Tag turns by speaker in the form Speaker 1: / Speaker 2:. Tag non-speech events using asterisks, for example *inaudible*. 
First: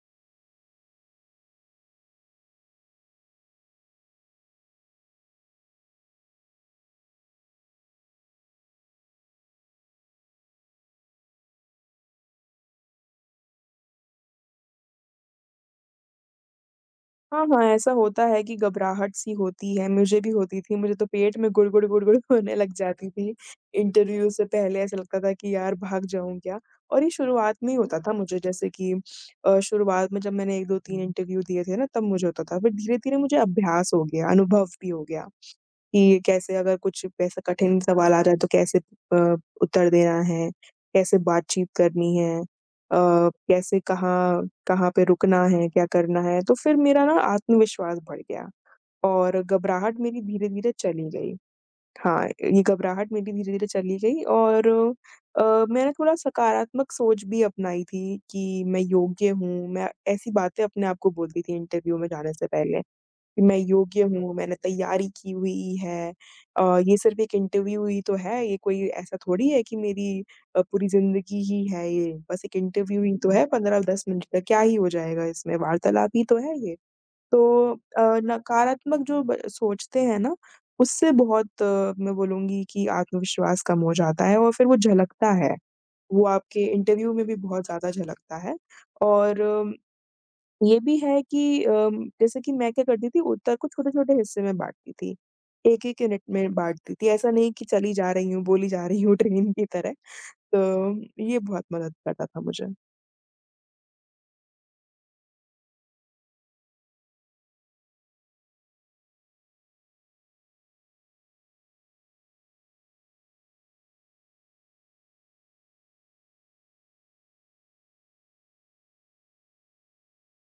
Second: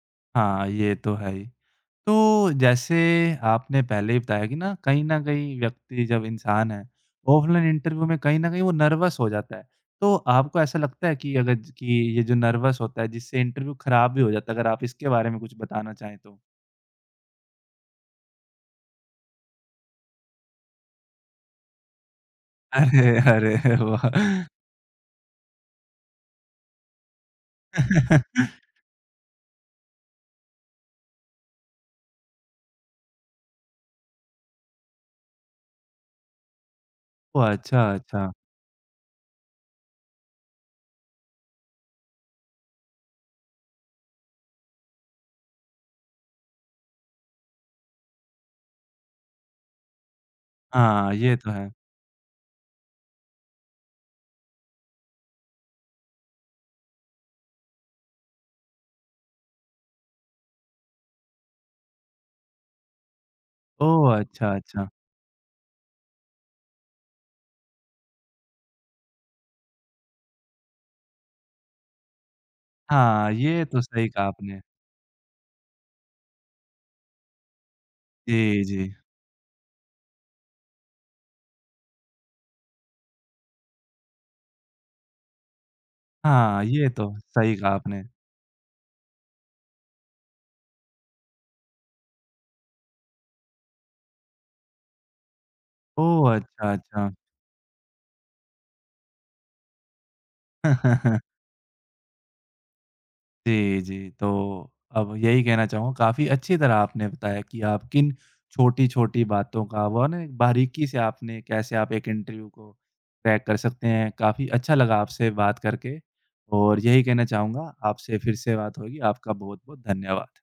Speaker 1: हाँ, ये तो है ही। तो जैसे आपने पहले ही बताया कि ना, कहीं न कहीं व्यक्ति जब इंसान है, ऑफलाइन इंटरव्यू में कहीं न कहीं वो नर्वस हो जाता है। तो आपको ऐसा लगता है कि अगर ज कि ये जो नर्वस होता है जिससे इंटरव्यू खराब भी हो जाता है, अगर आप इसके बारे में कुछ बताना चाहें तो?
Speaker 2: हाँ, हाँ। ऐसा होता है कि घबराहट-सी होती है, मुझे भी होती थी, मुझे तो पेट में गुडगुड-गुडगुड होने लग जाती
Speaker 1: अरे!
Speaker 2: थी।
Speaker 1: अरे!
Speaker 2: इंटरव्यू
Speaker 1: वाह!
Speaker 2: से पहले ऐसा लगता था कि यार! भाग जाऊँ क्या? और ये शुरुआत में ही होता था मुझे,
Speaker 1: *chuckles*
Speaker 2: जैसे कि अ, शुरुआत में जब मैंने 1-2-3 दिए थे ना तब मुझे होता था, फिर धीरे-धीरे मुझे अभ्यास हो गया, अनुभव भी हो गया, कि कैसे अगर कुछ ऐसा
Speaker 1: ओह!
Speaker 2: कठिन
Speaker 1: अच्छा,
Speaker 2: सवाल आ
Speaker 1: अच्छा।
Speaker 2: जाए तो कैसे अ, उत्तर देना है, कैसे बातचीत करनी है, अ, कैसे कहाँ, कहाँ पे रुकना है, क्या करना है, तो फिर मेरा ना आत्मविश्वास बढ़ गया और घबराहट मेरी धीरे-धीरे चली
Speaker 1: हाँ,
Speaker 2: गयी।
Speaker 1: ये तो है।
Speaker 2: हाँ, ये घबराहट मेरी धीरे-धीरे चली गयी और अ, मैंने थोड़ा सकारात्मक सोच भी अपनाई थी कि मैं योग्य हूँ मैं ऐसी बातें अपने आप को बोलती थी इंटरव्यू में जाने से पहले, "मैं योग्य
Speaker 1: ओह!
Speaker 2: हूँ,
Speaker 1: अच्छा,
Speaker 2: मैंने
Speaker 1: अच्छा।
Speaker 2: तैयारी की हुई है, अ, ये सिर्फ़ एक इंटरव्यू ही तो है ये कोई ऐसा थोड़ी है कि मेरी अ, पूरी ज़िंदगी ही है ये। बस एक इंटरव्यू ही तो
Speaker 1: हाँ,
Speaker 2: है
Speaker 1: ये
Speaker 2: पंद्रह
Speaker 1: तो
Speaker 2: दस
Speaker 1: सही कहा
Speaker 2: मिनट तक, क्या
Speaker 1: आपने।
Speaker 2: ही हो जाएगा इसमें, वार्तालाप ही तो है ये।" तो अ,
Speaker 1: जी, जी।
Speaker 2: नकारात्मक जो ब सोचते हैं ना, उससे बहुत मैं बोलूँगी कि आत्मविश्वास कम हो जाता है और फिर वो झलकता है। वो आपके
Speaker 1: हाँ, ये तो
Speaker 2: इंटरव्यू में भी
Speaker 1: सही
Speaker 2: बहुत
Speaker 1: कहा
Speaker 2: ज़्यादा
Speaker 1: आपने।
Speaker 2: झलकता है और ये भी है कि उम, जैसे कि मैं क्या करती थी, उत्तर को छोटे-छोटे हिस्से में बाँटती थी। 1-1 यूनिट
Speaker 1: ओह!
Speaker 2: में
Speaker 1: अच्छा,
Speaker 2: बाँटती थी।
Speaker 1: अच्छा।
Speaker 2: ऐसा नहीं की चली जा रही हूँ, बोली जा रही हूँ ट्रेन की तरह,
Speaker 1: *chuckles*
Speaker 2: तो ये बहुत मदद करता था मुझे।
Speaker 1: जी, जी। तो अब यही कहना चाहूँगा, काफ़ी अच्छी तरह आपने बताया कि आप किन छोटी-छोटी बातों का वो है ना एक बारीकी से आपने कैसे आप एक इंटरव्यू को क्रैक कर सकते हैं। काफ़ी अच्छा लगा आपसे बात करके और यही कहना चाहूँगा आपसे फिर से बात होगी। आपका बहुत-बहुत धन्यवाद।